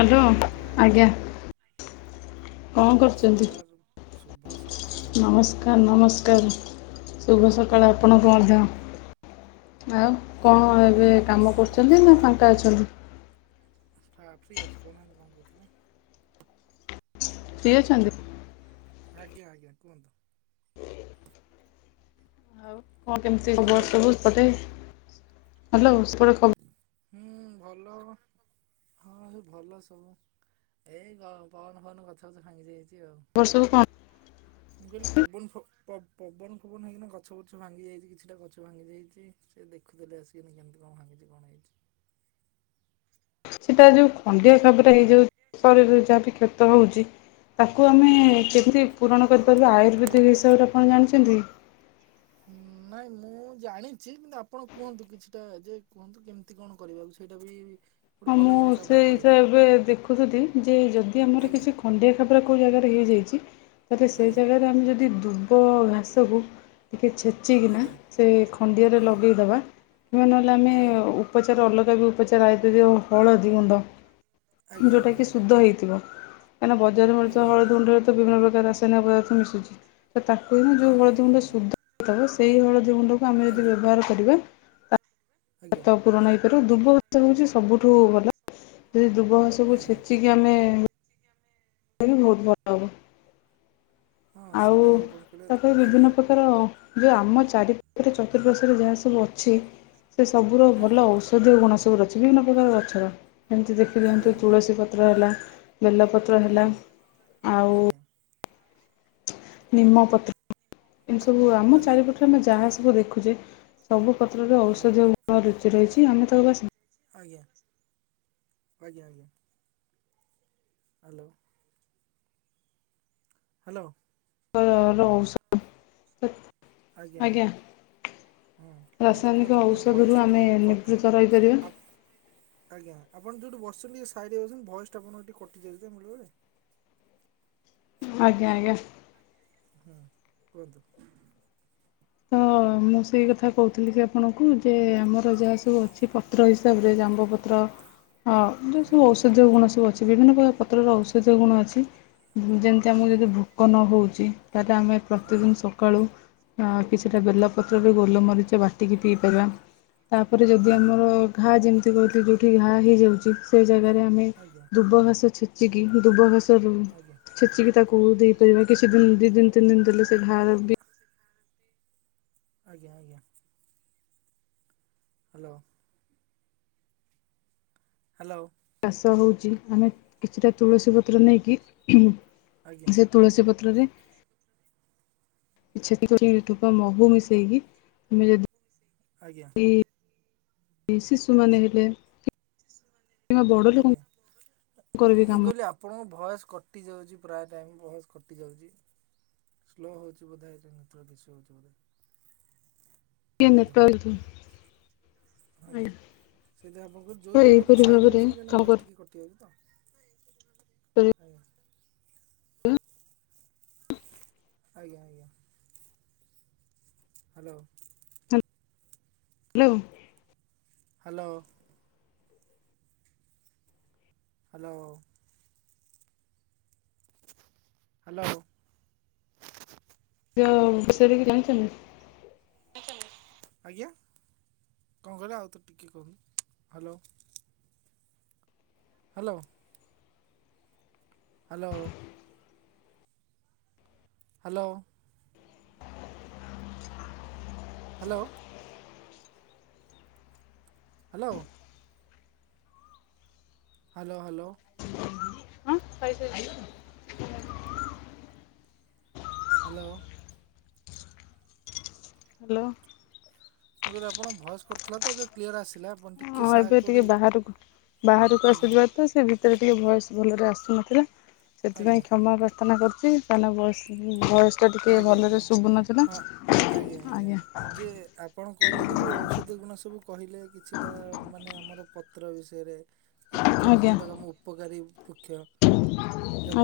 Hello, ଆଜ୍ଞା କଣ କରୁଛନ୍ତି? ନମସ୍କାର, ଶୁଭ ସକାଳ। ନମସ୍କାର, ନମସ୍କାର ଶୁଭ ସକାଳ ଆପଣଙ୍କୁ ମଧ୍ୟ। ଆଉ କଣ ଏବେ ହୁଁ କାମ ଆସିଲି କରୁଛନ୍ତି ନା ଫାଙ୍କା ଅଛନ୍ତି? ହା ଫ୍ରୀ ଅଛି କହୁନାହାନ୍ତି କଣ କହୁଥିଲେ। ଫ୍ରୀ ଅଛନ୍ତି? ଆଜ୍ଞା ଆଜ୍ଞା କୁହନ୍ତୁ। କଣ୍ କେମିତି ହବ ହ୍ୟାଲୋ ସବୁ ତାହାଲେ, ହାଲୋ [unintelligible] ହୁଁ ଭଲ। ହଁ ସବୁ ଭଲ ସବୁ, ଏଇ ପୱନ ଫବନ ଗଛ ବୁର୍ଚ୍ଛ ଭାଙ୍ଗିଯାଇଛି ଆଉ। ବର୍ଷକୁ କଣ? ମୁଁ କହିଲି, ପବନ ପବନ ଫବନ ହେଇକିନା ଗଛ ଫୁଛ ଭାଙ୍ଗି ଯାଇଛି କିଛିଟା ଗଛ ଭାଙ୍ଗି ଯାଇଛି। ସେ ଦେଖୁଥିଲେ ଆସିକିନା କେମିତି କଣ ଭାଙ୍ଗଛି କଣ ହେଇଛି? ସେଟା ଯୋଉ ଖଣ୍ଡିଆ ଖାବରେ ହେଇଯାଉଛି ଶରୀରରେ ଯାହା ବି କ୍ଷତ ହଉଛି ତାକୁ ଆମେ ଆଜ୍ଞା। କେମିତି ପୂରଣ କରିପାରିବା ଆୟୁର୍ବେଦିକ ହିସାବରେ ଆପଣ ଜାଣିଛନ୍ତି? ନାଇଁ ମୁଁ ଜାଣିଛି କିନ୍ତୁ ଆପଣ କୁହନ୍ତୁ କିଛିଟା ଯେ କୁହନ୍ତୁ, କେମିତି କେମିତି କଣ କରିବାକୁ ସେଇଟା ବି ଗୋଟେ ହଁ ଭଲ ମୁଁ ଜିନିଷ ଆପଣ ସେଇ କହିଲେ। ହିସରେ ଦେଖୁଥିଲି ଯେ ଯଦି ଆମର ଆଜ୍ଞା। କିଛି ଖଣ୍ଡିଆ ଖାବରା କୋଉ ଜାଗାରେ ହେଇଯାଇଛି ତାହେଲେ ସେ ଆଜ୍ଞା ଜାଗାରେ ଆମେ ଯଦି ଦୁବ ଘାସକୁୁ ଟିକେ ଛେ ଚିକିନା ଆଜ୍ଞା ସେ ଖଣ୍ଡିଆରେ ଆଜ୍ଞା। ଲଗେଇଦବା ସେ ନହଲେ ଆମେ ଉପଚାର ଅଲଗା ବି ଉପଚାର ଆଇରୁବେଦିକ୍ ହଳଦୀ ଗୁଣ୍ଡ ଆଜ୍ଞା ଯୋଉଟା ଆଜ୍ଞା କି ଆଜ୍ଞା ଶୁଦ୍ଧ ହେଇଥିବ। କାହିଁକିନା ବଜାରରେ ମିଳୁଥିବା ଆଜ୍ଞା ହଳଦୀ ଗୁଣ୍ଡ ବିଭିନ୍ନ ପ୍ରକାର ରାସାୟନିକ ପଦାର୍ଥ ମିଶୁଛି ତ ତାକୁ ହିଁ ଯୋଉ ଆଜ୍ଞା ଆଜ୍ଞା ଆଜ୍ଞା ହଳଦୀ ଆଜ୍ଞା। ମୁୁଣ୍ଡ ଶୁଦ୍ଧ ସେଇ ହଳଦୀ ଗୁଣ୍ଡକୁ ଆମେ ଯଦି ଆଜ୍ଞା। ବ୍ୟବହାର କରିବା ଆଜ୍ଞା ତାଷ ପୂରଣ ତେଣୁ ଦୁବ ଘାସ ହେଉଛି ସବୁଠୁ ଭଲ। ଯଦି ଦୁବ ଘାସକୁ ଆଜ୍ଞା ଛେଚିକି ଆମେ ଏ ବି ବୋହୁତ୍ ଭଲ ହବ। ହଁ ଆଉ ସେଇଟା ଯୋଉ ଆପଣ କହିଲେ ତାପରେ ଆଜ୍ଞା ବିଭିନ୍ନ ପ୍ରକାର ଯେଉଁ ଆମ ଚାରିପାଖରେ ଚତୁଃପାର୍ଶ୍ଵରେ ଯାହା ସବୁ ଅ ଛି। ସେ ସବୁର ଆଜ୍ଞା। ଭଲ ଔଷଧ ଗୁଣ ସବୁ ଅଛି ବିଭିନ୍ନ ପ୍ରକାର ଗଛର। ଏମିତି ଆଜ୍ଞା ଦେଖିଦିଅନ୍ତୁ ଆଜ୍ଞା ତୁଳସୀ ପତ୍ର ହେଲା, ବେଲପତ୍ର ହେଲା, ଆଜ୍ଞା ଆଉ ଆଜ୍ଞା। ନିମପତ୍ର ଏମତି ସବୁ ଆମ ଆଜ୍ଞା ଚାରିପଟରେ ଆମେ ଯାହା ସବୁ ଦେଖୁଛେ ସବୁ ପତ୍ରରେ ଆଜ୍ଞା ଔଷଧ ଗୁଣ ଲୁଚି ରହିଛି ଆମେ ତାକୁ ବାସେ ଆଜ୍ଞା। ଆଜ୍ଞା ଆଜ୍ଞା। ହାଲୋ। ହାଲୋ। ଅ ରହୁ [unintelligible] ଆଜ୍ଞା ଆଜ୍ଞା। ହଁ କୁହନ୍ତୁ, ରାସାୟନିକ କୁହନ୍ତୁ, ଆପଣ ଔଷଧରୁ ଭଏସ୍ ଟା ଆମେ ଟିକେ କ ନିବୃତ୍ତ ରହିପାରିବା ଆଜ୍ଞା, ଆପଣ ଯୋଉଠି ବସିଛନ୍ତି ସାଇଟି ଅଛନ୍ତି ଭଏସ୍ ଟା ଆପଣଙ୍କ ଟିକେ କଟିଯାଇଛି ବେଳେ ବେଳେ। ଆଜ୍ଞା ଆଜ୍ଞା। ହୁଁ, କୁହନ୍ତୁ? ହଁ। ମୁଁ ସେଇ କଥା କହୁଥିଲି କି ଆପଣଙ୍କୁ, ଯେ ଆମର ଯାହା ସବୁ ଅଛି ପତ୍ର ହିସାବରେ, ଜାମ୍ବପତ୍ର ହଁ। ଯେଉଁ ସବୁ ଆଜ୍ଞା। ଔଷଧୀୟ ଗୁଣ ସବୁ ଅଛି। ବିଭିନ୍ନ ପ୍ରକାର ପତ୍ରର ଔଷଧୀୟ ଗୁଣ ଅଛି ଯେମିତି ଆମକୁ ଆଜ୍ଞା। ଯଦି କନ ହେଉଛି, ତାହେଲେ ଆମେ ଆଜ୍ଞା ପ୍ରତିଦିନ୍ ସକାଳୁ କି ସେଇଟା ବେଲପତ୍ରରେ ଗୋଲମରିଚ ବାଟିକି ପିଇପାରିବା। ତାପରେ ଯଦି ଆଜ୍ଞା। ଆମର ଘା ଯେମିତି କହୁଥିଲ ଯେଉଁଠି ଘା ହେଇଯାଉଛି ସେଇ ଜାଗାରେ ଆମେ, ଆଜ୍ଞା। ଦୁବ ଘାସ ଛେଚିକି, ଦୁବ ଘାସ ରୁ ଆଜ୍ଞା ଛେଚିକି ତାକୁ ଦେଇପାରିବା କିଛି ଦିନ ଦି ଦିନ ତିନି ଦିନ ଦେଲେ ସେ ଘାଆ ବି ଆଜ୍ଞା ଆଜ୍ଞା। ହାଲୋ। ହାଲୋ। କାଶ ହେଉଛି ଆମେ କିଛିଟା ତୁଳସୀ ପତ୍ର ନେଇକି ଆଜ୍ଞା। ସେ ତୁଳସୀ ପତ୍ରରେ, ଛେଚି କିମ୍ବା ମହୁ ମିଶେଇକି ମୁଁ ଯଦି ଆଜ୍ଞା। ଏହି ଶିଶୁମାନେ ହେଲେ। କିମ୍ବା ବଡ଼ ଆଜ୍ଞା ଲୋକଙ୍କର ବି ମୁଁ କାମ କହିଲି ଆ ଆପଣଙ୍କ ଭଏସ୍ କଟିଯାଉଛି ପ୍ରାୟ ଟାଇମ୍ ଭଏସ୍ କଟିଯାଉଛି। ସ୍ଲୋ ହୋଉଛି ବୋଧେ ନେଟୱାର୍କ ଇସୁ ହୋଉଥିବ। ନ ଟ। [unintelligible] ଆଜ୍ଞା ସେଇଥିରେ ଆପଣଙ୍କର ଯୋଉ ତ ଜାଗା ହୋଉଚି ଏହିପରି ସାଇଡ୍ ହେଇକି ଟିକେ ଭାବରେ ବସନ୍ତୁ କାହିଁକି ନା କାମ ଭଏସ୍ ଟିକେ କଟି ଟିଆ କରିପାରିବେ ତ ଆଜ୍ଞା। ଆଜ୍ଞା ଆଜ୍ଞା। Hello. Hello. Hello. Hello. Hello. ଯ ବିଷରିକି ଜାଣିଛନ୍ତି। [unintelligible] ଆଜ୍ଞା କଣ କହିଲେ ଆଉ ଥରେ ଟିକେ କହନ୍ତୁ hello. Hello. Hello. Hello. Hello. Hello. Hello hello. ହଁ କହିାଇସ ଯାଇ। [unintelligible] ହ୍ୟାଲୋ। ହ୍ୟାଲୋ। ମୁଁ କହିଲି ଆପଣଙ୍କ ଭଏସ୍ କଟିଥିଲା ଏଵେ କ୍ଲିୟର ଆସିଲା ଆପଣ ଟିକେ ହଁ ସାହା ଏବେ ଟିକେ କୋଉଠି ବାହାରକୁ ବାହାରକୁ ଆଜ୍ଞା ଆସିଲି ଭାରିତ ସେ ଭିତ ଭିତରେ ଭଏସ୍ ଟିକିଏ ଭଲରେ ଆସୁନଥିଲା ଆଜ୍ଞା ସେଥିପାଇଁ କ୍ଷମା ପ୍ରାର୍ଥନା କରୁଛି। Voice voice voice. ଆଜ୍ଞା ଆଜ୍ଞା ହଁ ଆଜ୍ଞା ଆଜ୍ଞା ଯେ ଆପଣ କହିଲେ କି ଯେଉଁ ଔଷଧ ଗୁଣ ସବୁ କହିଲେ କିଛିଟା ମାନେ ଆମର ପତ୍ର ବିଷୟରେ କି ବୃକ୍ଷ ବିଷୟରେ ଆଜ୍ଞା ଯୋଉଟାକୁ ଆମ ଉପକାରୀ। ବୃକ୍ଷ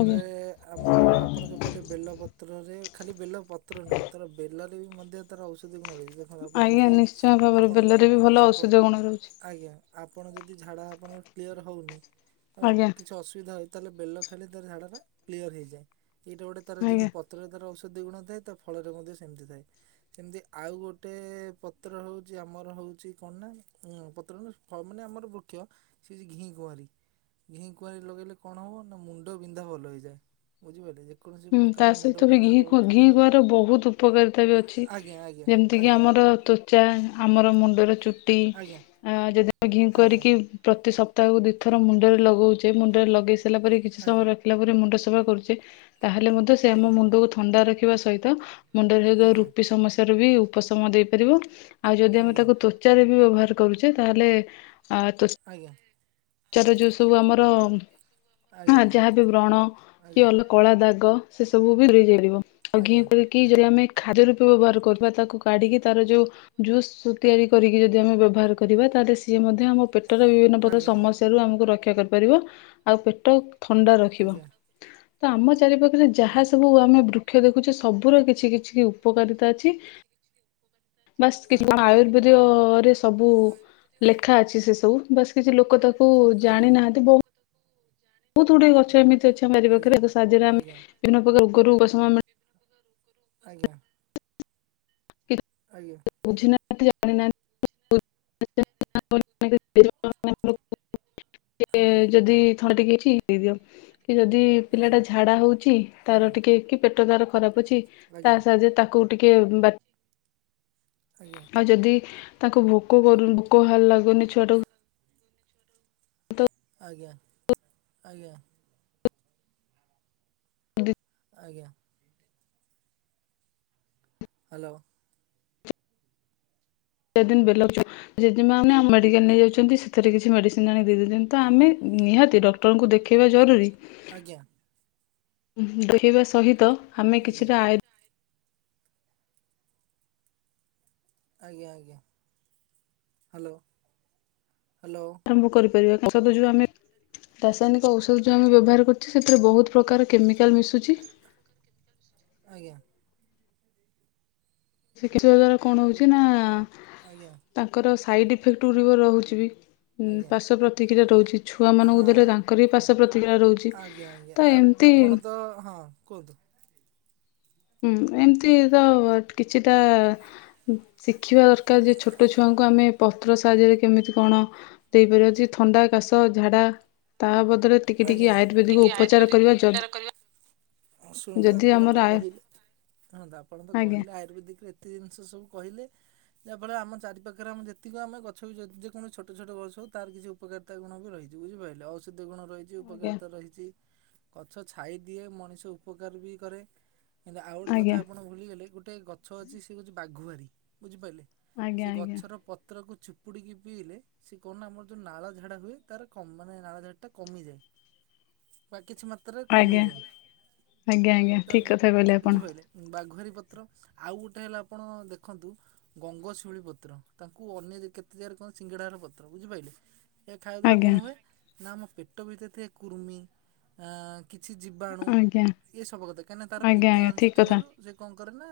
ଆଜ୍ଞା ଆମର ଆପଣ ଯେଉଁ କହିଲେ ବେଲପତ୍ରରେ ଖାଲି ବେଲ ପତ୍ର ନୁହଁ ତାର ବେଲରେ ବି ମଧ୍ୟ ତାର ଔଷଧିୟ ଗୁଣ ରହିଛି। ଦେଖନ୍ତୁ ଆପଣ ଆଜ୍ଞା ଯଦି ନିଶ୍ଚୟ ଭାବରେ ଆପଣଙ୍କ ବେଲରେ ବି ଭଲ ଆପଣ ଔଷଧୀୟ ଗୁଣ ରହୁଛି ଆଜ୍ଞା ଆପଣ ଯଦି ଝାଡ଼ା ଆପଣଙ୍କ କ୍ଲିଅର ହେଉନି ଆ ଆଜ୍ଞା କିଛି ଅସୁବିଧା। ତାହାଲେ ବେଲ ଖାଇଲେ ତ ଝାଡା କ୍ଲିୟର୍ ହେଇଯାଏ ଏଇଟା ଗୋଟେ ତାର ଆଜ୍ଞା। ଯେମିତି ପତ୍ର ତାର ଔଷଧିୟ ଔଷଧି ଗୁଣ ଥାଏ ଫଳରେ ମଧ୍ୟ ସେମିତି ଥାଏ। ସେମିତି ଆଉ ଗୋଟେ ପତ୍ର ହେଉଛି ଆମର ହଉଛି କଣ ନା ପତ୍ର ନା। ହଁ ମାନେ ଆମର ବୃକ୍ଷ ସେ ଘି କୁଆଁରୀ। ଘିଁ କୁଆଁରି ଲଗେଇଲେ କଣ ହେବ ନା ମୁଣ୍ଡ ବିନ୍ଧା ଭଲ ହେଇଯାଏ। ବୁଝିପାରିଲେ ଯେକୌଣସି ପ୍ରକାର ମୁଣ୍ଡ ବିିନ୍ଧା ହଉ। କି ଘିଁ ଯାହା ହଉ କୁଆଁରି ର ବୋହୁତ ଉପକାରିତା ବି ଅଛି ଆଜ୍ଞା ଆଜ୍ଞା ଯେମିତି କି ଆଜ୍ଞା। ଆମର ତ୍ଵଚା ଆମର ମୁଣ୍ଡରେ ଚୁଟି ଆଜ୍ଞା ଆ ଯଦି ଆମ ଘି ଆଜ୍ଞା। କୁଆଁରିକି। ଆଜ୍ଞା। ପ୍ରତି ସପ୍ତାହକୁ ଦିଇଥର ମୁଣ୍ଡରେ ଲଗଉଛେ ମୁଣ୍ଡରେ ଲଗେଇ ସାରିଲା ପରେ କିଛି ଆଜ୍ଞା। ସମୟ ଲ ଲଗେଇଲା ପରେ ମୁଣ୍ଡ ସଫା କରୁଛେ ତାହେଲେ ମଧ୍ୟ ସେ ଆମ ଆଜ୍ଞା। ଆଜ୍ଞା। ମୁଣ୍ଡକୁ ଥଣ୍ଡା ରଖିବା ସହିତ ମୁଣ୍ଡରେ ହେଦ ଆଜ୍ଞା। ରୁପି ସମସ୍ୟ ର ବି ଉପଶମ ଦେଇପାରିବ, ଆଉ ଯଦି ଆମେ ଆଜ୍ଞା ତାକୁ ତ୍ୱଚାରେ ବି ବ୍ୟବହାର। କହୁଛେ ତାହେଲେ, ଆ। [unintelligible] ଆଜ୍ଞା। ଚାର ଯୋଉ ସବୁ ଆମର, ଆଁ ଆଜ୍ଞା। ଯାହାବି ବ୍ରଣ ଆଜ୍ଞା କି ଅଲ କଳା ଦାଗ। ସେ ସବୁ ବି [unintelligible] ଆଉ ଘିଅ କରି କି ଯରି ଆମେ ଖାଦ୍ୟ ରୂପେ ବ୍ୟବହାର କରିବା, ତାକୁ କାଢ଼ିକି ତାର ଯେଉଁ ଜୁସ୍ ତିଆରି କରିକି ଯଦି ଆମେ ବ୍ୟବହାର କରିବା, ତାହେଲେ ସିଏ ମଧ୍ୟ ଆମ ପେଟର ବିଭିନ୍ନ ପ୍ରକାର ଆଜ୍ଞା। ସମସ୍ୟ ରୁ ଆମକୁ ରକ୍ଷା କରିପାରିବ, ଆଉ ପେଟ ଥଣ୍ଡା ରଖିବ, ଆଜ୍ଞା। ତ ଆମ ଚାରିପାଖରେ ଆଜ୍ଞା। ଯାହା ସବୁ ଆମେ ବୃ କ୍ଷ୍ୟ ଦେଖୁଛେ, ସବୁର କିଛି କିଛି କି ଉପକାରିତା ଅଛି। ବାସ୍ କିଛି ଆଜ୍ଞା। କଣ ଆୟୁର୍ବେଦ୍ୟରେ ସବୁ ଲେଖା ଅଛି ସେ ସବୁ, ବାସ୍ କିଛି ଲୋକ ତାକୁ ଆଜ୍ଞା। ଜାଣି ନାହାନ୍ତି ବହୁତ ବହୁତ ଗୁଡିଏ ଗଛ ଆଜ୍ଞା ଏମିତି ଅଛି ଆମ ବାରି ଆଜ୍ଞା ପାଖରେ ଆଜ୍ଞା। ଏବେ ସାହାଯ୍ୟରେ ଆମେ ବିଭିନ୍ନ ପ୍ରକାର ରୋଗ ରୁ ଉପସମ ମି ଆଜ୍ଞା। ଆଜ୍ଞା। ବୁଝି ନାହାନ୍ତି ଯାଣିି ନାହାନ୍ତି। [unintelligible] [unintelligible] ଏ ଆଜ୍ଞା। ଯଦି ଥରେ ଟିକେ ଅଛି। ଦେଇଦିଅ, କି ଯଦି ପିଲା ଟା ଝାଡା ହଉଛି ତାର ଟିକେ କି ପେଟ ତାର ଖରାପ ଅଛି ତା ସାହାଯ୍ୟ ତାକୁ ଟିକେ ବା ଆଜ୍ଞା। ଆଉ ଯଦି ତାକୁ ଭୋକ କରୁ ଭୋକ ଭହାର ଲାଗୁନି ଛୁଆଟାକୁ ଆଜ୍ଞା, ଆଜ୍ଞା। ହ ଆଜ୍ଞା। ହ୍ୟାଲୋ। ତେଦିନ [unintelligible] ମେଡ଼ିକାଲ ନେଇଯାଉଛନ୍ତି, ସେଥିରେ କିଛି ମେଡ଼ିସିନ ଆଣି ଦେଇ ଦେଉଛନ୍ତି, ତ ଆମେ ନିହାତି ଡକ୍ଟରଙ୍କୁ ଦେଖେଇବା ଜରୁରୀ। ଆଜ୍ଞା। ଦେଖବା ସହିତ ଆମେ ଆଜ୍ଞା କିଛିଟା ଆୟ ଆଜ୍ଞା ଆଜ୍ଞା, ହ୍ୟାଲୋ, ହ୍ୟାଲୋ। ତମୁ କରିପାରିବା, ଔଷଧ ଯୋଉ ଆମେ ରାସାୟନିକ ଔଷଧ ଯୋଉ ଆମେ ବ୍ୟବହାର କରୁଛୁ ସେଥିରେ ବହୁତ ପ୍ରକାର କେମିକାଲ ମିଶୁଛି। ଆଜ୍ଞା। [unintelligible] କଣ ହଉଛି ନା ଆଜ୍ଞା। ତାଙ୍କର ସାଇଡ଼୍ ଇଫେକ୍ଟ ଗୁଡ଼ିକ ରହୁଛି ବି ଆଜ୍ଞା। ପାସ ପ୍ରତିକ୍ରିୟା ରହୁଛି ହଁ। ଛୁଆମାନଙ୍କୁ ଦେଲେ ତାଙ୍କର ବି ପାସ ପ୍ରତିକ୍ରିୟା ରହୁଛି, ଆଜ୍ଞା ଆଜ୍ଞା ତ ଏମ୍ ଆପଣ ତ, ହଁ କୁହନ୍ତୁ? ହୁଁ ଏମିତି ତ କିଛିଟା ଶିଖିବା ଦରକାର, ଯେ ଛୋଟ ଛୁଆଙ୍କୁ ଆମେ ପତ୍ର ସାହାଯ୍ୟରେ କେମିତି କଣ ଦେଇପାରିବା, ଯେ ଥଣ୍ଡା, କାଶ, ଝାଡ଼ା ତା ବଦରେ ଟିକେ ଟିକେ ଆଜ୍ଞା। ଆୟୁର୍ବେଦିକ ଉପଚାର କରିବା, ଯଦ୍ ହଁ ଶୁଣନ୍ତୁ ଆପଣ ତ କହିଲେ, ଶୁଣନ୍ତୁ ଆପଣ ତ ଆଜ୍ଞା କହିଲେ ଆୟୁର୍ବେଦିକ ରେ ଏତେ ଜିନିଷ ସବୁ କହିଲେ। ଯାହାଫଳେ ଆମ ଚାରିଖରେ ଆମ ଯେତିକି ଆମେ ଗଛ ବି ଯଦି ଯେକୌଣସି ଛୋଟ ଛୋଟ ଗଛ ହଉ ତାର କିଛି ଉପକାରତା ଗୁଣ ବି ରହିଛି ବୁଝିପାଇଲ, ଔଷଧ ଗୁଣ ରହି ଆଜ୍ଞା। ଉପକାରିତା ରହିଛି ଗଛ ଛାଇ ଦିଏ ମଣିଷ ଉପକାର ବି କରେ କିନ୍ତୁ ଆଉ ଗୋଟେ କଥା ଆଜ୍ଞା ଆପଣ ଭୁଲିଗଲେ ଗୋଟେ ଗଛ ଅଛି ସେ ହଉଛି ବାଘୁଆାରୀ ବୁଝିପାରିଲେ ଆଜ୍ଞା ଆଜ୍ଞା ସେ ଗଛର ପତ୍ରକୁ ଚୁପ ଉପୁଡ଼ିକିଇଲେ ସେ କଣ ନା ଆମର ଯେଉଁ ନାଳ ଝାଡ଼ା ହୁଏ ତର କ ମାନେ ନାଳ ଝାଟାମିଯାଏ ବା କିଛିଛୁ ମା୍ର ଆଜ୍ଞା ଆଜ୍ଞା ଆଜ୍ଞା ଠିକ କଥା କହିଲେ ଆପଣ ବାଘୁଆରି ପତ୍ର ଆଉ ଗୋଟେ ହେଲା ଆପଣ ଦେଖନ୍ତୁ ଗଙ୍ଗଶିଉଳି ପତ୍ର ତାକୁ ଅନ୍ୟ କେତେ ଜାଗାରେ କଣନ୍ତି ସିଙ୍ଗଡ଼ାର ପତ୍ର ବୁଝିପାରିଲେ ଏ ଖାଇବା ଦ୍ୱାରା ଆଜ୍ଞା କଣ ହୁଏ ନା ଆମ ପେଟ ଭିତରେ ଥାଏ କୁର୍ମି କିଛି ଜୀିବାଣୁ ଆଜ୍ଞା ଏସବୁ କଥା କାହିଁକିନା ତାର ଆଜ୍ଞା ପିତା ଆଜ୍ଞା ଅଂଶ ଠିକ୍ କଥା। ଥିବାରୁ ସେ କଣ କରେ ନା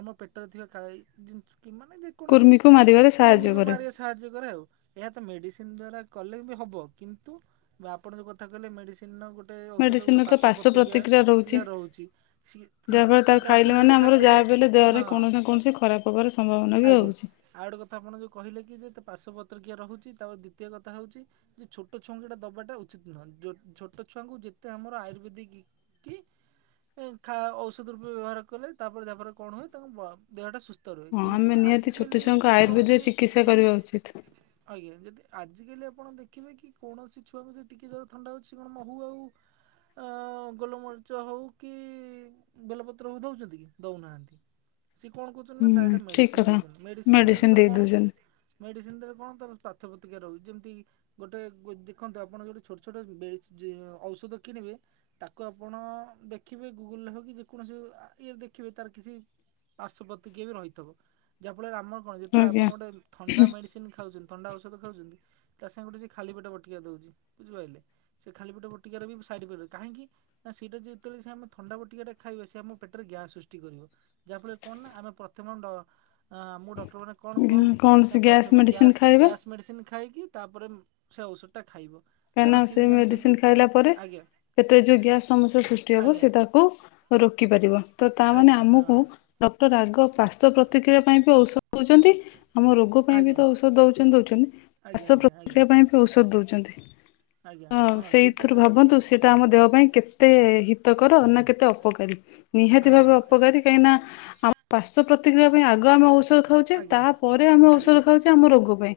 ଆମ ପେଟରେ ଥିବା ଖାଈ ଜିନିଷ କି ମାନେ ଯେ କୌଣସି କୁର୍ମିକୁ ମାରିବାରେ କୁର୍ମୀ ସାହାଯ୍ୟ କୁ କରେ ମାରି ଆସି ସାହାଯ୍ୟ କରେ ଆଉ ଏହା ତ ମେଡିସିନ ଦ୍ଵାରା କଲେ ବି ହବ କିନ୍ତୁ ବା ଆପଣ ଯେଉଁ କଥା କହିଲେ ମେଡ଼ିସିନର ଗୋଟେ ଔଷଧ ଗୋଟେ ମେଡ଼ିସିନରେ ତ ପାର୍ଶ୍ଵ ପାର୍ଶ୍ଵପତ୍ରିକା ପ୍ରତିକ୍ରିୟା ପ୍ରତିକାର ରହୁଛି ସେ କିନ୍ତୁ ଯାହାଫଳରେ ତାକୁ ସେଇଟା ଖାଇଲେ ଆପଣଙ୍କ ମାନେ କଥା ଆମର ଯାହା କହିଲେ ବି ହେଲେ ଦେହରେ ହଁ। କୌଣସି ନା କୌଣସି ଖରାପ ହବାର ସମ୍ଭାବନା ବି ଆଜ୍ଞା ହଉଛି ଆଉ ଗୋଟେ କଥା ଆପଣ ଯେଉଁ କହିଲେ ନ୍ଦେ ପାର୍ଶ୍ଵ ପତ୍ର କିଏ ରହୁଛି ତାପରେ ଦ୍ୱିତିୟ କଥା ହଉଛି ଯେ ଛୋଟ ଛୁଆଙ୍କୁ ଏଟା ଦେବାଟା ଉଚିତ ନୁହେଁ ଛୋଟ ଛୁଆଙ୍କୁ ଯେତେ ଆମର ଆୟୁର୍ବେଦିକ କି ଖା ଔଷଧ ରୂପେ ବ୍ୟବହାର କଲେ ତାପରେ ତାପରେ କଣ ହୁଏ ତାଙ୍କ ଦେହଟା ସୁସ୍ଥ ରୁୁ ହେ ହଁ କିନ୍ତୁ ଆମେ ନିହାତି ଛୋଟ ଆଜିିକାଲି ଛୁଆଙ୍କୁ ଆୟୁର୍ବେଦିକ ଯେକୌଣସି ଚିକିତ୍ସା କରିବା ଶୁଣନ୍ତୁ ଉଚିତ ଆଜ୍ଞା ଯଦି ଆଜିକାଲି ଆପଣ ଦେଖିବେ କି କୌଣସି ଛୁଆ କୁ ଟିକେ ଜର ଥଣ୍ଡା ହଉଛି ସେ କଣ ମହୁ ଆଉ ଆ ଗୋଲମ ଖର୍ଚ ହଉ କି ବେଲପତ୍ର ହଉ ଦଉଛନ୍ତି କି ଦଉନାହାନ୍ତି। ସିଏ କଣ କହୁଛନ୍ତି ନା ହୁଁ ଡାଇରେକ୍ଟ ଠିକ ମେଡିସିନ କଥା। ଦଛନ୍ତି ମେଡିସିନ ରେ ତ ଦେଇ କଣ? ଦଉଛନ୍ତି ମେଡିସିନରେ କଣ ତାର ପାର୍ଥ୍ୟ ପ୍ରତି୍ରକା ରହୁଛି ଯେମିତି ଗୋଟେ ଦେଖନ୍ତୁ ଆପଣ ଯୋଉଟି ଛୋଟ ଛୋଟ ଔଷଧ କିଣିବେ ତାକୁ ଆପଣ ଦେଖିବେ ଗୁଗୁଲରେ ହେ କି ଯେକୌଣସି ଇଏ ଦେଖିବେ ତାର କିଛି ପାର୍ଶ୍ଵପତି କିିଏ ବି ରହିଥିବ ଯାହାଫଳରେ ଆମର କଣ ଯେତେବେଳେ ଆଜ୍ଞା ଆପଣ ଗୋଟେ ଥଣ୍ଡା ମେଡିସିନ ଖାଉଛନ୍ତି ଥଣ୍ଡା ଔଷଧ ଖାଉଛନ୍ତି ତା ସାଙ୍ଗେ ସେ ଖାଲି ପେଟ ବଟିକା ଦଉଛି ବୁଝିପାଇଲେ? ସେ ଖାଲି ପେଟ ବଟିକା ରେ ବି ସାଇଡ ଇଫେକ୍ଟ କାହିଁକି? ନା ସେଇଟା ଯେତେବେଳେ ସେ ଆମେ ଥଣ୍ଡା ବଟିକାଟା ଖାଇବା ସେ ଆମ ପେଟରେ ଗ୍ୟାସ୍ ସୃଷ୍ଟି କରିବ। ଯାହା ଫଳରେ କଣ ନା ଆମେ ପ୍ରଥମ ଡ ଆମକୁ ଡକ୍ଟରମାନେ କଣ କୁହନ୍ତି କୌଣସି ନା ଗ୍ୟାସ୍ ପ୍ରଥମେ ମେଡିସିନ ଗ୍ୟାସ ଖାଇବା ଗ୍ୟାସ୍ ମେଡ଼ିସନ୍ ଖାଇକି ତାପରେ ସେ ଔଷଧ ଟା ଖାଇବ। କାହିଁକି କାରଣ ନା ସିଏ ସେ ବି ଜାଣିଛନ୍ତି ମେଡିସିନ ଖାଇଲା ପରେ ଆଜ୍ଞା ପେଟରେ ଯୋଉ ଗ୍ୟାସ ସମସ୍ୟା ସୃଷ୍ଟି ହବ ଆଜ୍ଞା। ସେ ତାକୁ ରୋକି ପାରିବ ତ ତାମାନେ ଆଜ୍ଞା ଆମକୁ ହଁ। ଡକ୍ଟର ରାଗ ପାାର୍ଶ ପ୍ରତିକ୍ରିୟା ପାଇଁ ବି ଔଷଧ ଦଉଛନ୍ତି। ଆମ ରୋଗ ପାଇଁ ବି ଆଜ୍ଞା। ତ ଔଷଧ ଦଉଛନ୍ତି ଦଉଛନ୍ତି। ଆଜ୍ଞା ଆଜ୍ଞା ସେ ପାଇଁ ବି ଔଷଧ ଦଉଛନ୍ତି ଆଜ୍ଞା ତ ହଁ ସେଇ ତ ସେଇଥିରୁ କହିଲେ ଆପଣ ଭାବନ୍ତୁ ହଁ। ସେଇଟା ଆମ ଦେହ ପାଇଁ କେ ତେ ଏ- ହିତକର ନା କେତେ ଅପକାରୀ ନିହାତି ଭାବେ ଆଜ୍ଞା ଅପକାରୀ। କାହିଁକି ନା ଆମ ବାଶଵ ପ୍ରତିକ୍ରିୟା ପାଇଁ ଆଗ ଆମେ ଔଷଧ ଆଜ୍ଞା। ଖାଉଛେ ଆଜ୍ଞା ତାପରେ ଆମେ ଆଜ୍ଞା ଔଷଧ ଖାଉଛେ। ଆମ ରୋଗ ପାଇଁ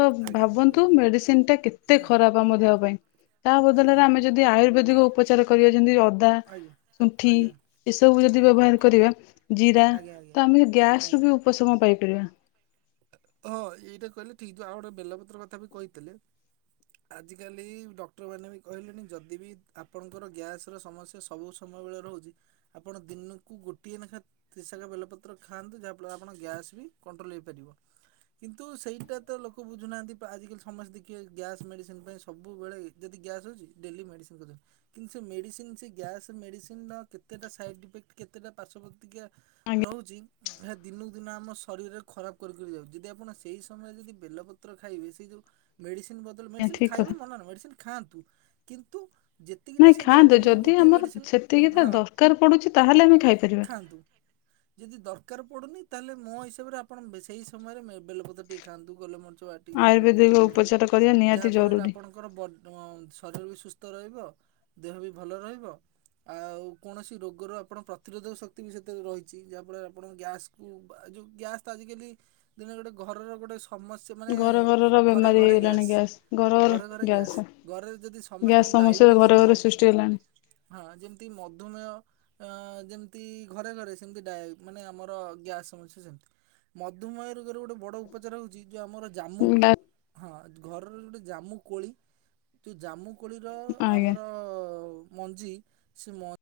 ତ ଆଜ୍ଞା। ଭାବନ୍ତୁ ମେଡିସିନ ଟା କେତେ ଖ ଖରାପ ଆମ ଦେହ ପାଇଁ ତା ବଦଳରେ ଆଜ୍ଞା। ଆମେ ଯଦି ଆୟୁର୍ବେଦିକ ଉପଚାର କରିବା ଯେମିତି ଅଦା ଆଜ୍ଞା ଶୁଣ୍ଠି ଆଜ୍ଞା। ଏସବୁ ଯଦି ଆଜ୍ଞା ବ୍ୟବହାର କରିବା ଜିରା। ଆଜ୍ଞା ଆଜ୍ଞା ତ ଆମେ ଗ୍ୟାସ ରୁ ଆଜ୍ଞା। ବି ଉପଶମ ପାଇପାରିବା। ହଁ ଏଇଟା କହିଲେ ଠିକ ଆଉ ଗୋଟେ ବେଲପତ୍ର କଥା ବି କହିଥିଲେ। ଆଜିକାଲି ଡକ୍ଟରମାନେ ବି କହିଲେଣି ଯଦି ବି ଆପଣଙ୍କର ଗ୍ୟାସ ର ସମସ୍ୟା ସବୁ ସମୟ ବେଳେ ରହୁଛି ଆପଣ ଦିନକୁ ଗୋଟିଏ ନାଖା ୍ରିଶା ବେଲପତ୍ର ଖାଆନ୍ତୁ ଯାହାଫଳରେ ଆପଣ ଗ୍ୟାସ୍ ବି କଣ୍ଟ୍ରୋଲ ହୋଇଇପାରିବ। କିନ୍ତୁ ସେଇଟା ତ ଲୋକ ବୁଝୁନାହାନ୍ତି ଆଜିକାଲି ସମସ୍ତେ ଦେଖିବେ ଗ୍ୟାସ ମେଡିସିନ ପାଇଁ ସବୁବେଳେ ଯଦି ଗ୍ୟାସ୍ ହଉଛି ଡେଲି ମେଡିସିନ କରି କିନ୍ତୁ, ସେ ମେଡିସିନ ସେ ଗ୍ୟାସ ମେଡିସିନ ର କେତେଟା ସାଇଡ ଇଫେକ୍ଟ କେତେଟ ପାର୍ଶ୍ୱବତତିୀ ରହୁଛି ଏହା ଦିନକୁ ଦିନ ଆମ ଶରୀରରେ ଖରାପ ଉ ଯଦି ଆପଣ ସେଇ ସମୟରେ ଯଦି ବେଲପତ୍ର ଖାଇବେ ସେଇ ଯୋଉ ମେଡ଼ିସିନ ବଦଲ ଆଜ୍ଞା ମେଡ଼ିସିନ ଠିକ ଖାଇବେ କଥା। ମନା ନାହିଁ ମେଡ଼ିସିନ ଖାଆନ୍ତୁ କିନ୍ତୁ ଯେତିକିଟା ନାଇଁ ସିଏ ଧର ଖାଆନ୍ତୁ ଦିନକୁ ଯଦି ଗୋଟିଏ ଆମର ମେଡ଼ିସିନ ସେତିକି ତା ହଁ ଦରକାର ପଡୁଛି ତାହେଲେ ଆମେ ଖାଇପାରିବା। ଖାଆନ୍ତୁ। ଯଦି ଦରକାର ପଡ଼ୁନି ତାହେଲେ ମୋ ହିସାବରେ ଆପଣ ସେହି ସମୟରେ ବେଲପତ ଟିକେ ଖାଆନ୍ତୁ। ଗହଲେ ମ ିଳତ ଆୟୁର୍ବେଦିକ ପିଅନ୍ତୁ ଉପଚାର କରିବା ନିହାତି ଯାହା ଫଳରେ ଜରୁରୀ। ଆପଣ ତାଙ୍କର ଶରୀର ବି ସୁସ୍ଥ ରହିବ, ଦେହ ବି ଭଲ ରହିବ। ଆଉ କୌଣସି ରୋଗର ଆପଣ ପ୍ରତିରୋଧକ ଶକ୍ତି ବି ସେତକ ରହିଛି। ଯାହାଫଳରେ ଆପଣ ଗ୍ୟାସ୍ ଉ ବା ଯଉ ଗ୍ୟାସ୍ ତ ଆଜିକାଲି ଦିନରେ ଗୋଟେ ଘରର ଗୋଟେ ସମସ୍ୟା ତୁ ମାନେ ଘର ଘରର ଘରେ ବେମାରୀ ଘରେ ହେଇଗଲାଣି ଗ୍ୟାସ୍, ଘର ଘର ଘରେ ଘରେ ଗ୍ୟାସ୍ ଘରର ଯଦି ସମସ୍ତେ ଗ୍ୟାସ୍ ସମସ୍ୟା ଡାଇବେଟିସ୍ ଯେମିତି ଘରେ ଘରେ ସୃଷ୍ଟି ମଧୁମେହ। ହେଲାଣି ଘରେ ଘରେ ସୃଷ୍ଟି ହୋଇଥାଏ। ହଁ ଯେମିତି ମଧୁମେହ ହ୍ ର ଯେମିତି ଘରେ ଘରେ ସେମିତି ଡାଏ ମାନେ ଆମର ଗ୍ୟାସ୍ ସମସ୍ୟା ସେମିତି। ମଧୁମେହ ରୋଗର ଗୋଟେ ବଡ଼ ଉପଚାର ହଉଛି ଯୋଉ ଆମର ଜାମୁଖ ହଁ ଘରର ଗୋଟେ ଜାମୁ କୋଳି ଯୋଉ ଜାମୁ କୋଳିର ଆଜ୍ଞା। ଆମର ମଞ୍ଜି ସେ ମଞ୍ଜି